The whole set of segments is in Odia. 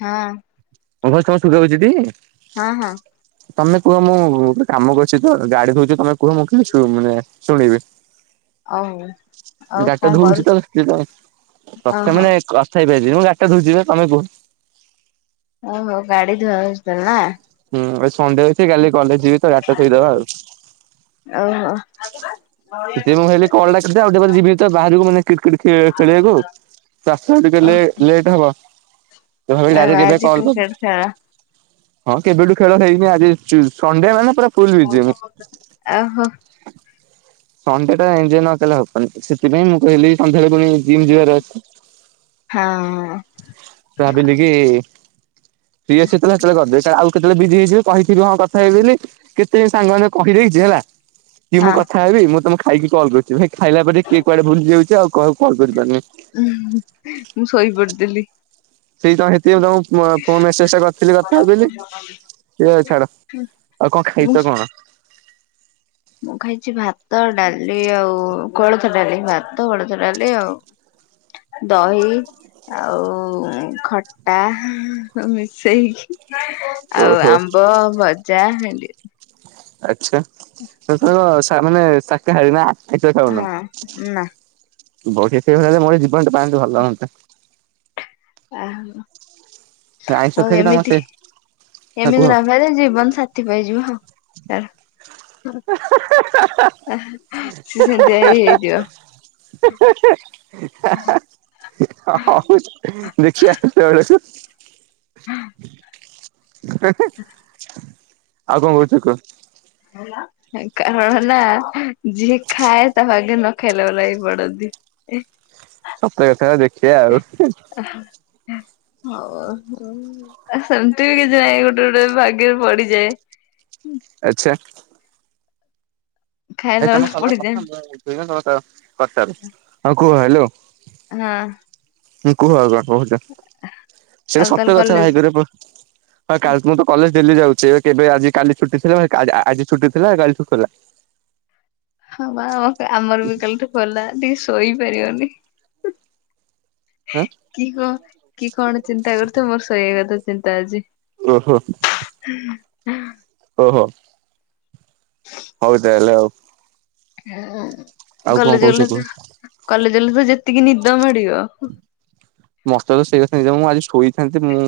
ହଁ, ହଁ ଭାଉଜ ତମକୁ ଶୁଭାଯାଉଚିଟି। ହଁ ହଁ, ତମେ କୁହ ମୁଁ ଗୋଟେ କାମ କରୁଛି ତ ଗାଡି ଧୋଉ ତମେ କୁହ ମୁଁ ଖାଲି ଛୁ ମାନେ ଶୁଣିବି। ଓଉ, ଗାଡିଟା ଧୋଉଛି ତ ସେଥି ପାଇଁ ଓହୋ ପ୍ରଥମେ କଥା ହେଇପାରିବି। ମୁଁ ଗଡିଟା ଧୋଇଛିିବା ତମେ କୁହ। ଓ ହୋ ଗାଡି ଧୁଆ ହଉଚି ତାହେଲେ ନାଁ? ହୁଁ ଆଜି ସଣ୍ଡେ ହେଇଚି କାଲି କଲେଜ ଯିବି ତ ଗାଡ଼ି ଟା ଧୋଇ ଦବା ଆଉ, ଆଜ କେ ବା [inaudible] ସେଥିପାଇଁ ମୁଁ କହିଲି କଲଟା ରଖିଥା ଆଉ ଟିକେ ପରେ ଯିବି ତ ବାହାରକୁ ମାନେ, କିଟ କିଟ ଖେଳିବାକୁ ପାଞ୍ଚ ମିନଟ ଓ କଲେ ଲେଟ୍ ହବ, ତ ଭାବିଲି ଆଉ ଡାଇରେକ୍ଟ କେବେ ଆଜି କଲ୍ କ୍ରିକେଟ କର। ଖେଳ ହଁ କେବେଠୁ ଖେଳ ହେଇନି ଆଜି ସଣ୍ଡେ ମାନେ ପୁରା, ଫୁଲ ବିଜି ମୁଁ। ଓହୋ। ସଣ୍ଡେଟା ଏଞଜୟ ନ କଲେ ହବନି ସେଥିପାଇଁ ମୁଁ କହିଲି ସନ୍ଧ୍ୟାରେ ପୁଣି, ଜିମ୍ ଯିବାର ଅଛି। ହଁ। ଭାବିଲି କି, ଫ୍ରି ଅଛି ସେଲେ ସେତେବେଳେ କରିଦେବି ଆଉ, କେତେଳେ ବିଜି ହେଇଯିବି କହି ହଁ କଥା ହେଇି ବୋଲି ସେ ସାଙ୍ଗମାନୋନ କହିଦେଇଛି ହେଲା। କି ମୁଁ ହଁ କଥା ହେବି ମୁଁ ତମ। ଖାଇକି କଲ୍ କରୁଚି ଖାଇବା ଟା ଦେଖିକି କୁଆଡେ ଭୁଲି ଯାଉଚୁ। ଆଉ କଲ୍ କରିପାରୁନି। ଉଁ ହୁଁ ମୁଁ ଶୋଇପଡି ଥିଲି। ସେଇ ତ ହେତି ପାଇଁ ତମ ନୁଆ ଫୋନ ମେସେଜ ଫିରି ରେ କଥା ହେବିବୋଲି। ଏ ଛାଡ ଆଉ କଣ ମୁଁ ଖାଇଛ କଣ? ମୁଁ ଖାଇଛି ଭାତ ଡାଲି ଆଉ କୋଳଥ ଡାଲି ଭାତ କୋଳଥ ଡାଲି ଆଉ ଦହି ଆଉ ଖଟା ମିଶେଇକି। ଆଉ ଓହୋ ଆମ୍ବ ଭଜା ଭେଣ୍ଡି ଆଛା ତୋର ମାନେ ଶାକାହାରାରୀ ନା? ହଁ ନାଁ। ବସି ସୋଇକି ଖାଇଲେ ମୋର ଜୀବନ ଟା ପାଆନ୍ତି ଭଲ ହୁଅନ୍ତା। ଓ ହୋ। ଆଇଁଷ ଆଉ ଖାଇକି ତମେ ଏମିତି ସେ ହଁ କୁହ ଏମିତି ନ ଜୀବନ ସାଥି ପାଇ ଯିବ ଆଉ। [inaudible] [inaudible] ସେ ସେମିତି ଆ ହେଇ ହେଇ ଯିବ। ହ ଦେଖିବା ସେବେଳକୁ। ହ [inaudible] ଆଉ କଣ କହୁଛ କୁହ? କାରଣ ନା ଯିଏ ଖାଏ ତାହା ଭାଗ୍ୟ ରେ ନଖାଇଲା ବାଲା ହିଁ ପଡନ୍ତି। ସତ କଥା ଦେଖିବା ଆଉ। ହଁ, ସେମିତି ବି କିଛି ନାହିଁ ଗୋଟେ ଗୋଟେ ଭାଗ୍ୟରେ ପଡିଯାଏ। ଆଚ୍ଛା। ଏଇ ଖାଇଲା ତମ ବେଳେ ଚାଲ ପଡିଯାଏ [unintelligible] କଟାରୁ ହଁ କୁହ ଭା ହାଲୋ। ହଁ। ହଁ କୁହ ଆଗ। କୁହନ୍ତୁ ସେଇଟା କାଲି ତାହେଲେ ସତ୍ୟ କଥା କଲେଜ ଭାଗ୳ରେ ହଁ କାହାକୁ ଗୋଟେ କଲେ ଦିଲ୍ଲୀ ଯାଉଛି କେବେ ଆଜି କାଲି ଛୁଟି ଥିଲା। ଆଜି ଛୁଟି ଥିଲା। କାଲି ଠୁ ଖୋଲା। ହଁ ଆମର ବି କାଲିଠୁ ଖୋଲା। ଡି ଶୋଇ ପାରିବନି। ହୁଁ। ହଁ କି କ କି କଣ ଚିନ୍ତା କରୁଛ ମୋର ଶୋଇବା କଥା? ଚିନ୍ତା ଅଛି। ଓହୋ [inaudible] ଓହୋ। ହଉ ତାହେଲେ ଆଉ। ହୁଁ ଉଁ। ଆଉ କଣ କଲେଜ କହୁଛ ଗଲେ କୁହ? ତ କଲେ ଜ ଗଲେ ତ ଯେତିକି ନିଦ ମାଡିବ। ମତେ ତ ସେଇ କଥା ହିଁ ଯୋଉ ମୁଁ ଆଜି ଶୋଇଥାନ୍ତି। ମୁଁ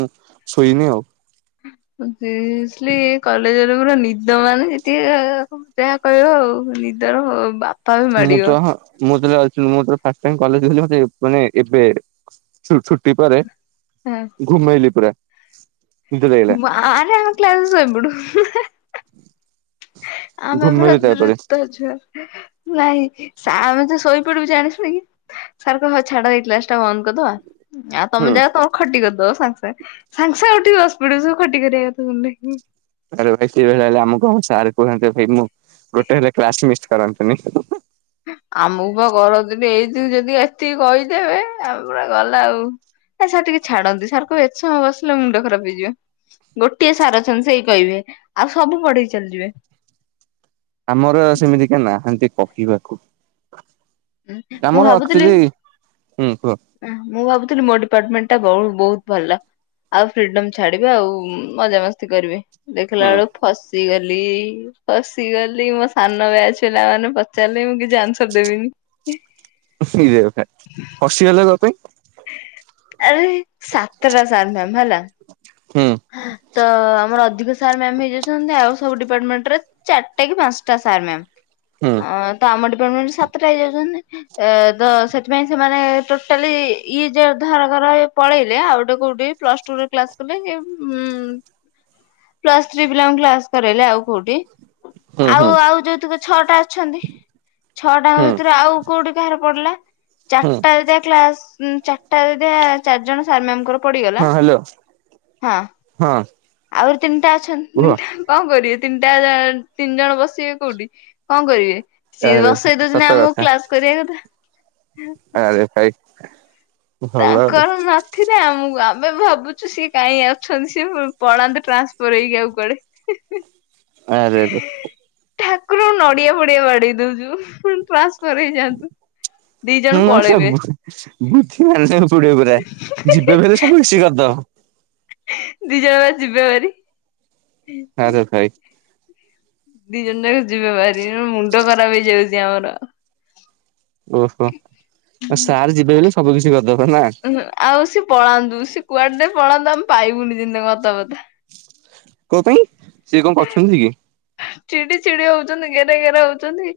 ଶୋଇନି ଆଉ। ସିରିଅସ୍ଲି କଲେଜରେ ପୁରା ନିଦ ମାନେ ଟିକେ ଯାହା କହିବ ଆଉ ନିଦର ବା ମୁଁ ତ ହଁ ମୁ। ତୁ ସେତେବେଳେ ଆସିନି ମୁଁ ଯେତେବେଳେ ଫାଷ୍ଟ ଟାଇମ କଲେଜ ଗଲି ମାନେ ଏବେ ଛୁଟି ପରେ। ଘୁମେଇଲି ପୁରା। ନିଦ ଲାଗିଲା ମାଆରେ ଆମେ କ୍ଲାସରେ ସୋଇପଡୁ।। [unintelligible] ଆମେ ପୁରା ଘୁମେଇଲି ତାପରେ ଦ୍ରୁତ ଛୁଆ। ନାଇଁ ସା ଆମେ ଯାଉ ଶୋଇପଡିବୁ ଜାଣି ଶୁଣି କି। ସାର୍ କହିବେ ହଉ ଛାଡ ଏଇକ୍ଲାସ ଟା ବନ୍ଦ କରିଦବା। ଆଉ ହୁଁ। ତମେ ଯାହା ତମର ଖଟି କରିଦବ ସାଙ୍ଗେସାଙ୍ଗେ। ସାଙ୍ଗେସାଙ୍ଗେ। ଉଠିକି ବସି ପଡ଼ିବୁ ସବୁ ଖଟି କରିବାକଥା ସୁଣିଦେଇକି। ଆରେ ଭାଇ ସେଇ ଭଲିଆ ହେଲେ ଆମକୁ ଆମ ସାର୍ କୁହନ୍ତେ ଭାଇ ମୁଁ। ଗୋଟେ ହେଲେ କ୍ଲାସ ମିଷ୍ଟ। କରନ୍ତିନିି। ଆମକୁ ବା କରନ୍ତିନି ଏଇ ଯୋଉ ଯଦି ଏତିକି କହିଦେବେ ଆମ ପୁରା ଗଲା ଆଉ। ଏ ସାର୍ ଟିକେ ଛାଡନ୍ତୁ ସାର୍ କହିବେ ଏତେ ସମୟ ବସିଲେ ମୁଣ୍ଡ ଖରାପ ହେଇଯିବ। ଗୋଟିଏ ସାର୍ ଅଛନ୍ତି ସେଇ କହିବେ ଆଉ ସବୁ ପଢେଇି ଚାଲିଯିବେ। ଆମର ସେମିତି କେଇ ନାହାନ୍ତି। କହିବାକୁ। ଉଁ ମୁଁ ଆମର ଭାବୁଥିଲି ଆକ୍ଚୁଆଲି ହୁଁ କୁହ ମୁଁ ଭାବୁଥିଲି ମୋ ଡିପଟମେଣ୍ଟ ଟା ବହୁତ ଭଲ ଆଉ ଫ୍ରିଡମ ଛାଡିବେ ଆଉ ମଜାମସ୍ତି କରିବେ। ଦେଖିଲା ହୁଁ ବେଳକୁ ଫସିଗଲି। ପସିଗଲି ମୋ ସାନ ବ୍ୟାଚ୍ ପିଲାମାନେ ପଚାରିଲେ ମୁଁ କିଛି ଆନ୍ସର ଦେବିନି। ଇରେ ଭାଇ ଫସି ଗଲ କଣ ପାଇଁ। ହ ଆରେ ସାତଟା ସାର ମ୍ୟାମ ହେଲା। ହୁଁ ତ ଆମର ଅଧିକ ସାର୍ ମ୍ୟାମ ହେଇଯାଉଛନ୍ତି ଆଉ। ଡିପାର୍ମେଣ୍ଟ ଚାରିଟା କି ପାଞ୍ଚଟା ସାର୍ ମ୍ୟାମ୍। ହୁଁ ହ ତ ଆମ ଡିପାର୍ଟମେଣ୍ଟ ସାତଟା ହେଇଯାଉଛନ୍ତି ଏ। ତ ସେଥିପାଇଁ ସେମାନେ ଟୋଟାଲି ଇଏ ଯା ଧାର ଧାର ପଳେଇଲେ ଆଉ ଗୋଟେ କୋଉଠି ପ୍ଲସ୍ ଟୁରେ କ୍ଲାସ୍ କଲେ। ଉଁ ପ୍ଲସ ଥ୍ରୀ ପିଲା ଙ୍କୁ କ୍ଲାସ କରାଇଲେ ଆଉ କୋଉଠି ହୁଁ ହୁଁ ଆଉ ଆଉ ଯୋଉତୁକ ଛଅଟା ଅଛନ୍ତି ଛଅଟାଙ୍କ ହୁଁ ଭିତରୁ ଆଉ କୋଉଠି କାହାର ପଡିଲା ହୁଁ ଚାରିଟା ଯଦି ଆଉ କ୍ଲାସ ଚାରିଟା ଯଦି ଚାରି ଜଣ ସାର୍ ମ୍ୟାମ ଙ୍କର। ହଁ ହାଲୋ। ହଁ ଆହୁରି ତିନିଟା ଅଛନ୍ତି କୁହ ତିନିଟା ଯାଙ୍କ କଣ କରିବେ। ତିନିଟା ଜା ତିନଜଣ ବସିବେ କୋଉଠି କଣ କରିବେ। ସିଏ ଆରେ ବସେଇଇ ସତ ଦୋଉଚନ୍ତି ଆମକୁ କଥା କ୍ଲାସ କରିବା କଥା। ଆରେ ଭାଇ। ଭଲ ଆଉ ତାଙ୍କର ନଥିଲେ ଆମକୁ ଆ ଆମେ ଭାବୁଚୁ ସିଏ କାଇଁ ଅଛନ୍ତି ସିଏ ପଳାନ୍ତେ ଟ୍ରାନ୍ସଫୋର ହେଇକି ଆଉ କୁଆଡେ। ଆରେରେ। ଠାକୁର ନଡିଆ ଫଡିଆ ବାଢେଇ ଦୋଉଚୁ ଫୁଣି କ୍ଲାସ ହୁଁ ମାନେ ସିଏ ପଳେଇବେ ବୁ ମାନେ ବୁଦ୍ଧି ମାନତେ କୁ ପଡିବ ପୁରା ଯିବେ ବିଲେ ସବୁ କିଛି କରିଦବ। ଦି ଜଣଯାଙ୍କ ଜିବେଭାରି। ଛାଡ ଖାଇ ଦି ଜଣ ନାକ ଯିବେଭାରି ଏ ମୁଣ୍ଡ ଖରାପ ହେଇଯାଉଚି ଆମର। ଓହୋ ଆଉ ସାର୍ ଯିବେ ବୋଲି ସବୁ କିଛି କ ଏ ନା ଆଉ ସେ ପଳାନ୍ତୁ ସେ କୁଆଡେ ପଳାନ୍ତୁ ଆମେ ପାଇବୁନି ଯେମିତି ତାଙ୍କ ଅତାପତା। କ ପାଇଁ ସିଏ କଣ କରଚନ୍ତି କି? ଚିଡି ଚିଡି ହୋଉଚନ୍ତି। ଗେରେ ଗେରେ ହୋଉଚନ୍ତି।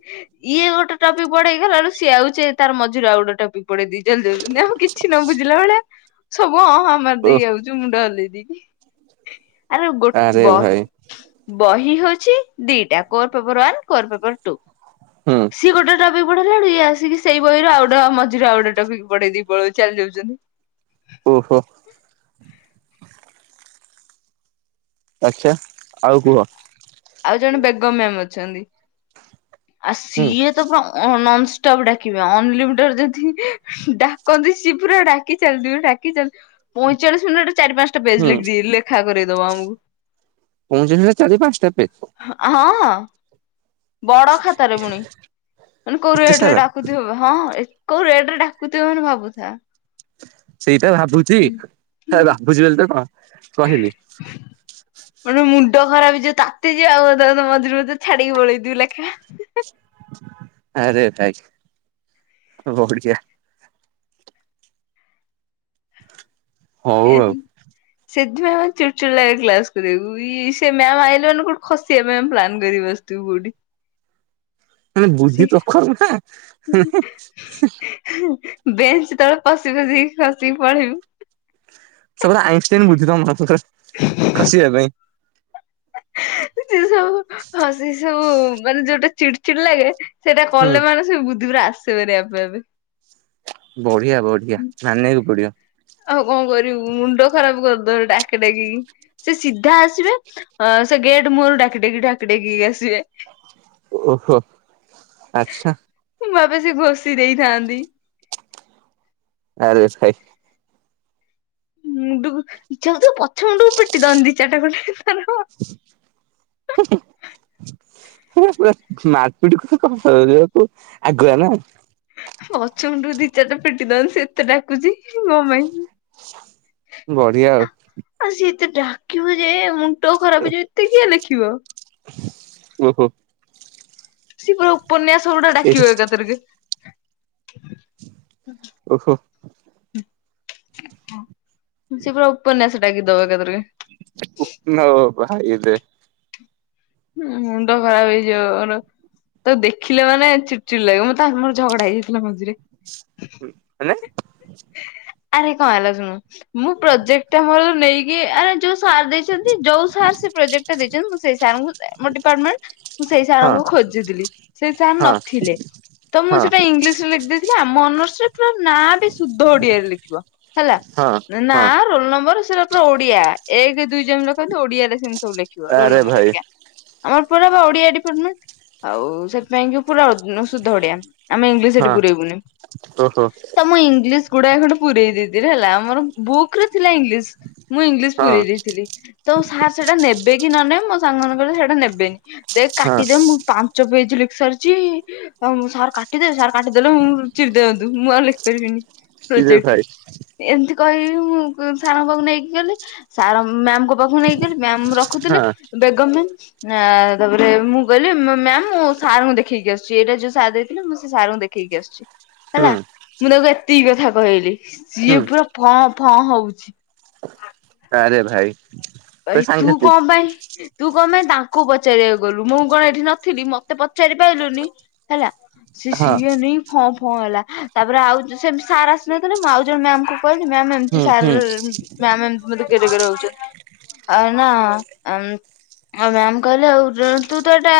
ଇଏ ଗୋଟେ ଟପିକ ପଢେଇକି ଗଲାବେଳୁ ସିଏ ଆଉଚି ଏ ତାର ମଝିରୁ ଆଉ ଗୋଟେ ଟପିକ ପଢେଇ ଦେଇ ଚାଲିଯାଉଚନ୍ତି ଆମେ କିଛି ନ ବୁଝିଲା ଭଳିଆ ସ ବୁ ହଁ ହାଁ ଓ ମାରିଦେଇକି ଆଉଚୁ ମୁଁଣ୍ଡ ହଲେଇ ଦେଇକି। ଆରେ ଗୋ ବହି ବହି ବି ହୋଉଚି। ଦିଇଟା core paper one core paper two. ହୁଁ ସିଏ ଗୋଟେଟା ବି ପ ହେଲାଡୁ ଆସିକି ସେଇ ବହିରୁ ଆଉ ଗଟେ ମଝିରେ ଆଉଗୋଟେ ଟୋପିକ ପଡେଇ ଦେଇ ଚାଲି ଯାଉଛନ୍ତି ଓହୋ ଆଚ୍ଚ୍ଚ ଆଉ କୁହ ଆଉ ଜଣେ ବେଗମ ମ୍ୟାମ ଅଛନ୍ତି ଆଉ ହୁଁ ସିଏ ତ ପୁରା ଅନ ୍ ଡାକିବେ ଅନଲିମିଟେଡ ଯଦି ଡାକନ୍ତି ସେ ପୁରା ଡାକି ଚାଲିଥିବେ ଡାକିଚାଲିଥିବା ପଇଁଚାଳିଶ ମିନିଟ ଚାରି ପାଞ୍ଚଟା ହୁଁ ପେଜ ଲେଖି ଲେଖାରେ ଦବାଙ୍ଗୁ ପହଞ୍ଚଥିଲେ ଚାରି ପାଞ୍ଚଟା ପେଜ ହଁ। ଅଁ। ବଡ ଖାତାରେ ପୁଣି, ମାନେ କୋଉ ଏତେ ରେଟ ରେ ସାରା ଡାକୁଥିବ ହଁ କୋଉ ରେଟ ରେ ଡାକୁଥିବ ମାନେ ଭାବୁଥା। ସେଇଟା ଭାବୁଛି! ଭାବୁଛି ବୋଲି ତ କଁ? ରହିଲି। ମାନେ ମୁଣ୍ଡ ଖରାପ ହେଇଯିବ ତାତି ଯିଆଉ ତ ତ ମଝିରେ ମଝିରେ ଛାଡିକି ପଳେଇ ଦି ଲେଖା। ଆରେ ତାଇ ବଢ଼ିଆ। ହଉ ଆଉ। ସେଥିପାଇଁ ଆମେ ଚିଡ଼୍ ଚିଡ଼୍ ଲାଗେ କ୍ଲାସ କରିବାକୁ ଇ ସେ ମ୍ୟାମ ଆଇଲା ମାନେ କୋଉଠି ଖସିବା ପାଇ ଆମେ ପ୍ଲାନ କରି ବସିଥିବୁ କୋଉଠି? ମାନେ ବୁଦ୍ଧି ପ୍ରଖର ନା! ହେଁ ହେଁ ହେ। ବେଞ୍ଚ ତଳେ ପଶି ପଶି ଖସିକି ପଳେଇବୁ। ସବୁର ଆଇନଷ୍ଟାଇନ ବୁଦ୍ଧି [unintelligible] ଖସିବା ପାଇଁ। ଯ ସବୁ ହ ସେ ସବୁ ମାନେ ଯୋଉଟା ଚିଡ଼ ଚିଲ୍ ଲାଗେ ସେଇଟା ହୁଁ କଲେ ମାନେ ସେ ବୁଧୁରାସ୍। [unintelligible] ଆପେଆପେ ବଢ଼ିଆ ବଢ଼ିଆ ମାନିବାକୁ ପଡିବ। ଆଉ କଣ କରିବୁ ମୁଣ୍ଡ ଖରାପ କରିଦେବେ, ଡାକି ଡାକିକି ସେ ସିଧା ଆସିବେ ସେ ଗେଟ୍ ମୁହଁରୁ ଡାକି ଡାକି ଡାକି ଡାକିକି ଆସିବେ। ଓହୋ ଆଚ୍ଛା। ମୁଁ ଭାବେ ସେ ଘଷି ଦେଇଥାନ୍ତି। ଆର ଏସ୍ [unintelligible] ମୁଣ୍ଡ କୁ ଇଛା ହଉଥିବ, ପଛ ମୁଣ୍ଡକୁ ପିଟିଦଅନ୍ତି ଦି ଚାରିଟା ଖଣ୍ଡେ ତାର। ହୁଁ ହୁଁ ତମେ ପୁରା ମାରପିଟ କରିବାକୁ ଆଗୁଆ ନା। ପଛମୁଣ୍ଡକୁ ଦି ଚାରିଟା ପିଟି ଦନ୍, ସେ ଏତେ ଡାକୁଛି ମୋ ପାଇଁ। ବଢିଆ ଆଉ। ତେ ଡାକିବୁ ଯେ ମୁଁ ଣ୍ଡ ଖରାପ ହେଇଯିବ, ଏତେ କିଏ ଲେଖିବ? ଓହୋ! ସିଏ ପୁରା ଉପ୍ ଉପନ୍ୟାସ ଗୁଡା ଏଇଠି ଡାକିିବେ ଏକା ଥରକେ। ଓହୋ! ସେ ପୁରା ଉପନ୍ୟାସ ଡାକିଦବ ଏକାଥରକେ। ନ ଭାଇରେ! ହୁଁ ମୁଣ୍ଡ ଖରାପ ହେଇଯିବ ମୋର। ତାକୁ ଦେଖିଲେ ମାନେ ଚିଡି ଚିଡି ଲାଗିବ ମତାଙ୍କ ମୋର ଝଗଡା ହେଇଯାଇଥିଲା ମଝିରେ। ହୁଁ ମାନେ? ଆରେ କଣ ହେଲା ଶୁଣୁ ମୁଁ ପ୍ରୋଜେକ୍ଟ ଟା ମୋର ନେଇକି ଆରେ ଯୋଉ ସାର୍ ଦେଇଛନ୍ତି ଯୋଉ ସାର ସେ ପ୍ରୋଜେକ୍ଟା ଦେଇଛନ୍ତି ମୁଁ ସେଇ ସାର ଙ୍କୁ ଆମ ଡିପାଟମେଣ୍ଟ ମୁଁ ସେଇ ସାର ହଁ ଙ୍କୁ ଖୋଜିଥିଲି ସେଇ ସାର୍ ହଁ ନଥିଲେ ତ ମୁଁ ହଁ ସେଟା ଇଂଲିଶ ରେ ଲେଖିଦେଇଥିଲି ଆମ [unintelligible] ନାଁ ବି ଶୁଦ୍ଧ ଓଡିଆରେ ଲେଖିବ ହେଲା ହଁ ନା ହଁ ରୋଲ ନମ୍ବର ପୁରା ଓଡିଆ ଏକ ଦୁଇ ଜଣ ଲେଖନ୍ତ ଓଡିଆରେ ସେମିତି ଲେଖିବ ରୋଲ ଆରେ ନମ୍ବର ଭାଇ ହେରିକା। ଆମର ପୁରା ପା ଓଡିଆ ଡିପାର୍ଟମେଣ୍ଟ ଆଉ ସେଥିପାଇଁ କି ପୁରା ନୋ ସୁଧ ଓଡିଆ ଆମେ ଇଂଲିଶି ସେଠି ହଁ ପୁରେଇବୁନି ଓହୋ ତମ ଇଂଲିଶି ଗୁଡ଼ାଏ ଖଣ୍ଡେ ପୁରେଇ ଦେଇଥିଲ ହେଲା ଆମର ବୁକ୍ ରେ ଥିଲା ଇଂଲିଶି ମୁଁ ଇଂଲିଶି ହଁ ପୁରରେଇ ଦେଇଥିଲି ତ ସାର୍ ସେଟା ନେବେକି କି ନ ନେବେ ମୋ ସାଙ୍ଗ ମାନେ [unintelligible] ନେବେ ନି ଦେ ହଁ କାଟିଦିଏ ମୁଁ ପାଞ୍ଚ ପେଜ ଲେ ସରିଚି ଆଉ ମୁଁ ସାର କାଟିଦେବେ ସାର କାଟି ଦେଲେ ମୁଁ ଚିରିଦିଅନ୍ତୁ। ମୁଁ ଆଉ ଲେଖି ପରିବିନି। କିରେ ପ୍ରୋଜେକ୍ଟ ଭାଇ ଏନ୍ତି କହିବି ମୁଁ ସାରଙ୍କ ପାଖକୁ ନେଇକି ଗଲି ସାର ମ୍ୟାମ୍ କୁ ଫ ନେଇକରି ଗଲି ମ୍ୟାମ୍ ରଖୁଥିଲେ ହଁ ବେଗମ୍ ମ୍ୟାମ ଆ ତାପରେ ମୁଁ ଗଲି ମ୍ୟାମ୍ ମୁଁ ସାରଙ୍କୁ ଦେଖେଇକି ଆସୁଛି ଏଇଟା ଯୋଉ ସାର୍ ଦେଇଥିଲେ ମୁଁ ସେ ସାରଙ୍କୁ ଦେଖେଇକି ଆସୁଛି। ହୁଁ ହେଲା ମୁଁ ତାକୁ ଏ ଏତିକି କଥା କହିଲି। ସିଏ ହୁଁ ପୁରା ଫ ହଁ ହଉଛି। ଆରେ ଭାଇ। ଭାଇ ତ ତୁ କଣ ସାଂଘାତିକ ପାଇଁ ତୁ ତୁ କଣ ପାଇଁ ତାଙ୍କୁ ପଚାରିବାକୁ ଗଲୁ ମୁଁ କଣ ଏଠି ନଥିଲି ମତେ ପଚାରି ପାରିଲୁନି ହେଲା। ହଁ [unintelligible] ହଁ ହେଲା ତାପରେ ଆଉ ସେ ସାର୍ ଆସିନଥିଲେ ମୁଁ ଆଉ ଜଣେ ମ୍ୟାାମ କୁ କହିଲି ମ୍ୟାମ୍ ହୁଁ ଏମିତି ହୁଁ ସାର ମ୍ୟାମ ଏମିତି ମ ରେ ରହୁଛ। ଆ ନା ମ୍ୟାମ କହିଲେ ଆଉ ତୁ ତ ଏଇଟା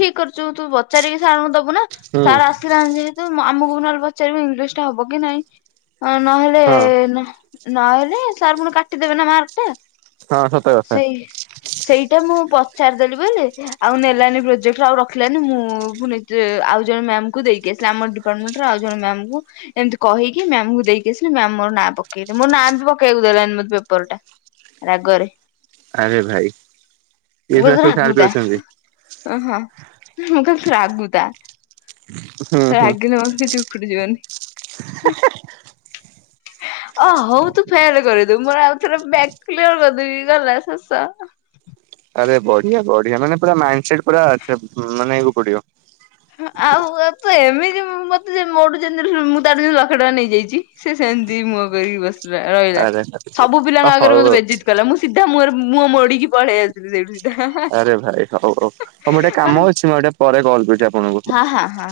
ଠିକ କରିଛୁ ତୁ ପଚାରିକି ସାରଙ୍କୁ ଦବୁ। ଦବୁ ନା ହୁଁ ସାର୍ ଆସିନାହାନ୍ତି। ଆମକୁ ବି ନହେଲେ ପଚାରିବେ ଇଂଲିଶ ଟା ହବ କି ନାଇଁ? ଅ ନହେଲେ ହଁ ହଁ ନ ନହେଲେ ସାର୍ ପୁଣି କାଟି ଦେବେ ନା ମାର୍କ ଟା। ହଁ ସତ କଥା। ସେଇ ସେଇଟା ମୁଁ ପଚାରିଦେଲି ବୋଲି ଆଉ ନେଲାନି ପ୍ରୋଜେକ୍ଟ ଆଉ ରଖିଲାନି ମୁଁ ପୁଣି ନିଜେ ଆଉ ଜଣେ ମ୍ୟାମ କୁ ଦେଇକି ଆସିଲି ଆମ ଡିପାର୍ଟମେଣ୍ଟର ଆଉ ଜଣେ ମ୍ୟାମ କୁ ଏମତି କହିକି ମ୍ୟାମକୁ ଦେଇକି ଆସିଲି ମ୍ୟାମ ମୋର ନାଁ ପକେଇଲେ ମୋ ନାଁ ବି ପକେଇବାକୁ ଦେଲାନି ମତେ ପେପର ଟା। ଘରେ ଆରେ ଭାଇ ଏ ଭଳିଆ ମୁଁ ବି କହିଲି ସବୁ ସାର୍ ବି ରାଗୁତା ଅଛନ୍ତି। ଓହଁ ମୁଁ କ ରାଗୁତା ହୁଁ ହୁଁ ରାଗିଲେ ମୋର କିଛି ଅ ହଉ ତୁ ଫେଲ୍ କରିଦବୁ ମୋର ଆଉ ଥରେ ବ୍ୟାକ୍ କ୍ଲିୟର କରିଦ ଦୁଇ ଗଲା ଶେଷ। ଆରେ ବଢିଆ ବଢିଆ ମାନେ ପୁରା ମାଇଣ୍ଡ ସେଟ୍ ପୁରା ମାନିବାକୁ ପଡ଼ିବ। ଆଉ ତ ଏମିତି ମତେ ମୋଠୁ ଯେମିତି ମୁଁ ତାଠୁ ଯେମିତି ଲକ୍ଷେ ଟଙ୍କା ନେଇଯାଇଛି ସେ ସେମିତି ମୁହଁ କରିକି ବସିଛି। ରହିଲା ଆରେ ସବୁ ପିଲାଙ୍କ ଆଗରେ ହଉ ମୋତେ ହଉ। ବେଜୀତ କଲା ମୁଁ ସି ମୋର ମୁଁ ମୁଁହ ମୋଡ଼ିକି ପଳେଇ ଆସିଲି ସେଇଠୁ ସିଧା। ଆରେ ଭାଇ ହଉ ହଉ ହଉ ମୁଁ ଗୋଟେ ମାନେ କାମ ଅଛି ମୁଁ ଗୋଟେ ପରେ କଲ୍ କରିବି ଆପ ହଁ ହଁ ହଁ।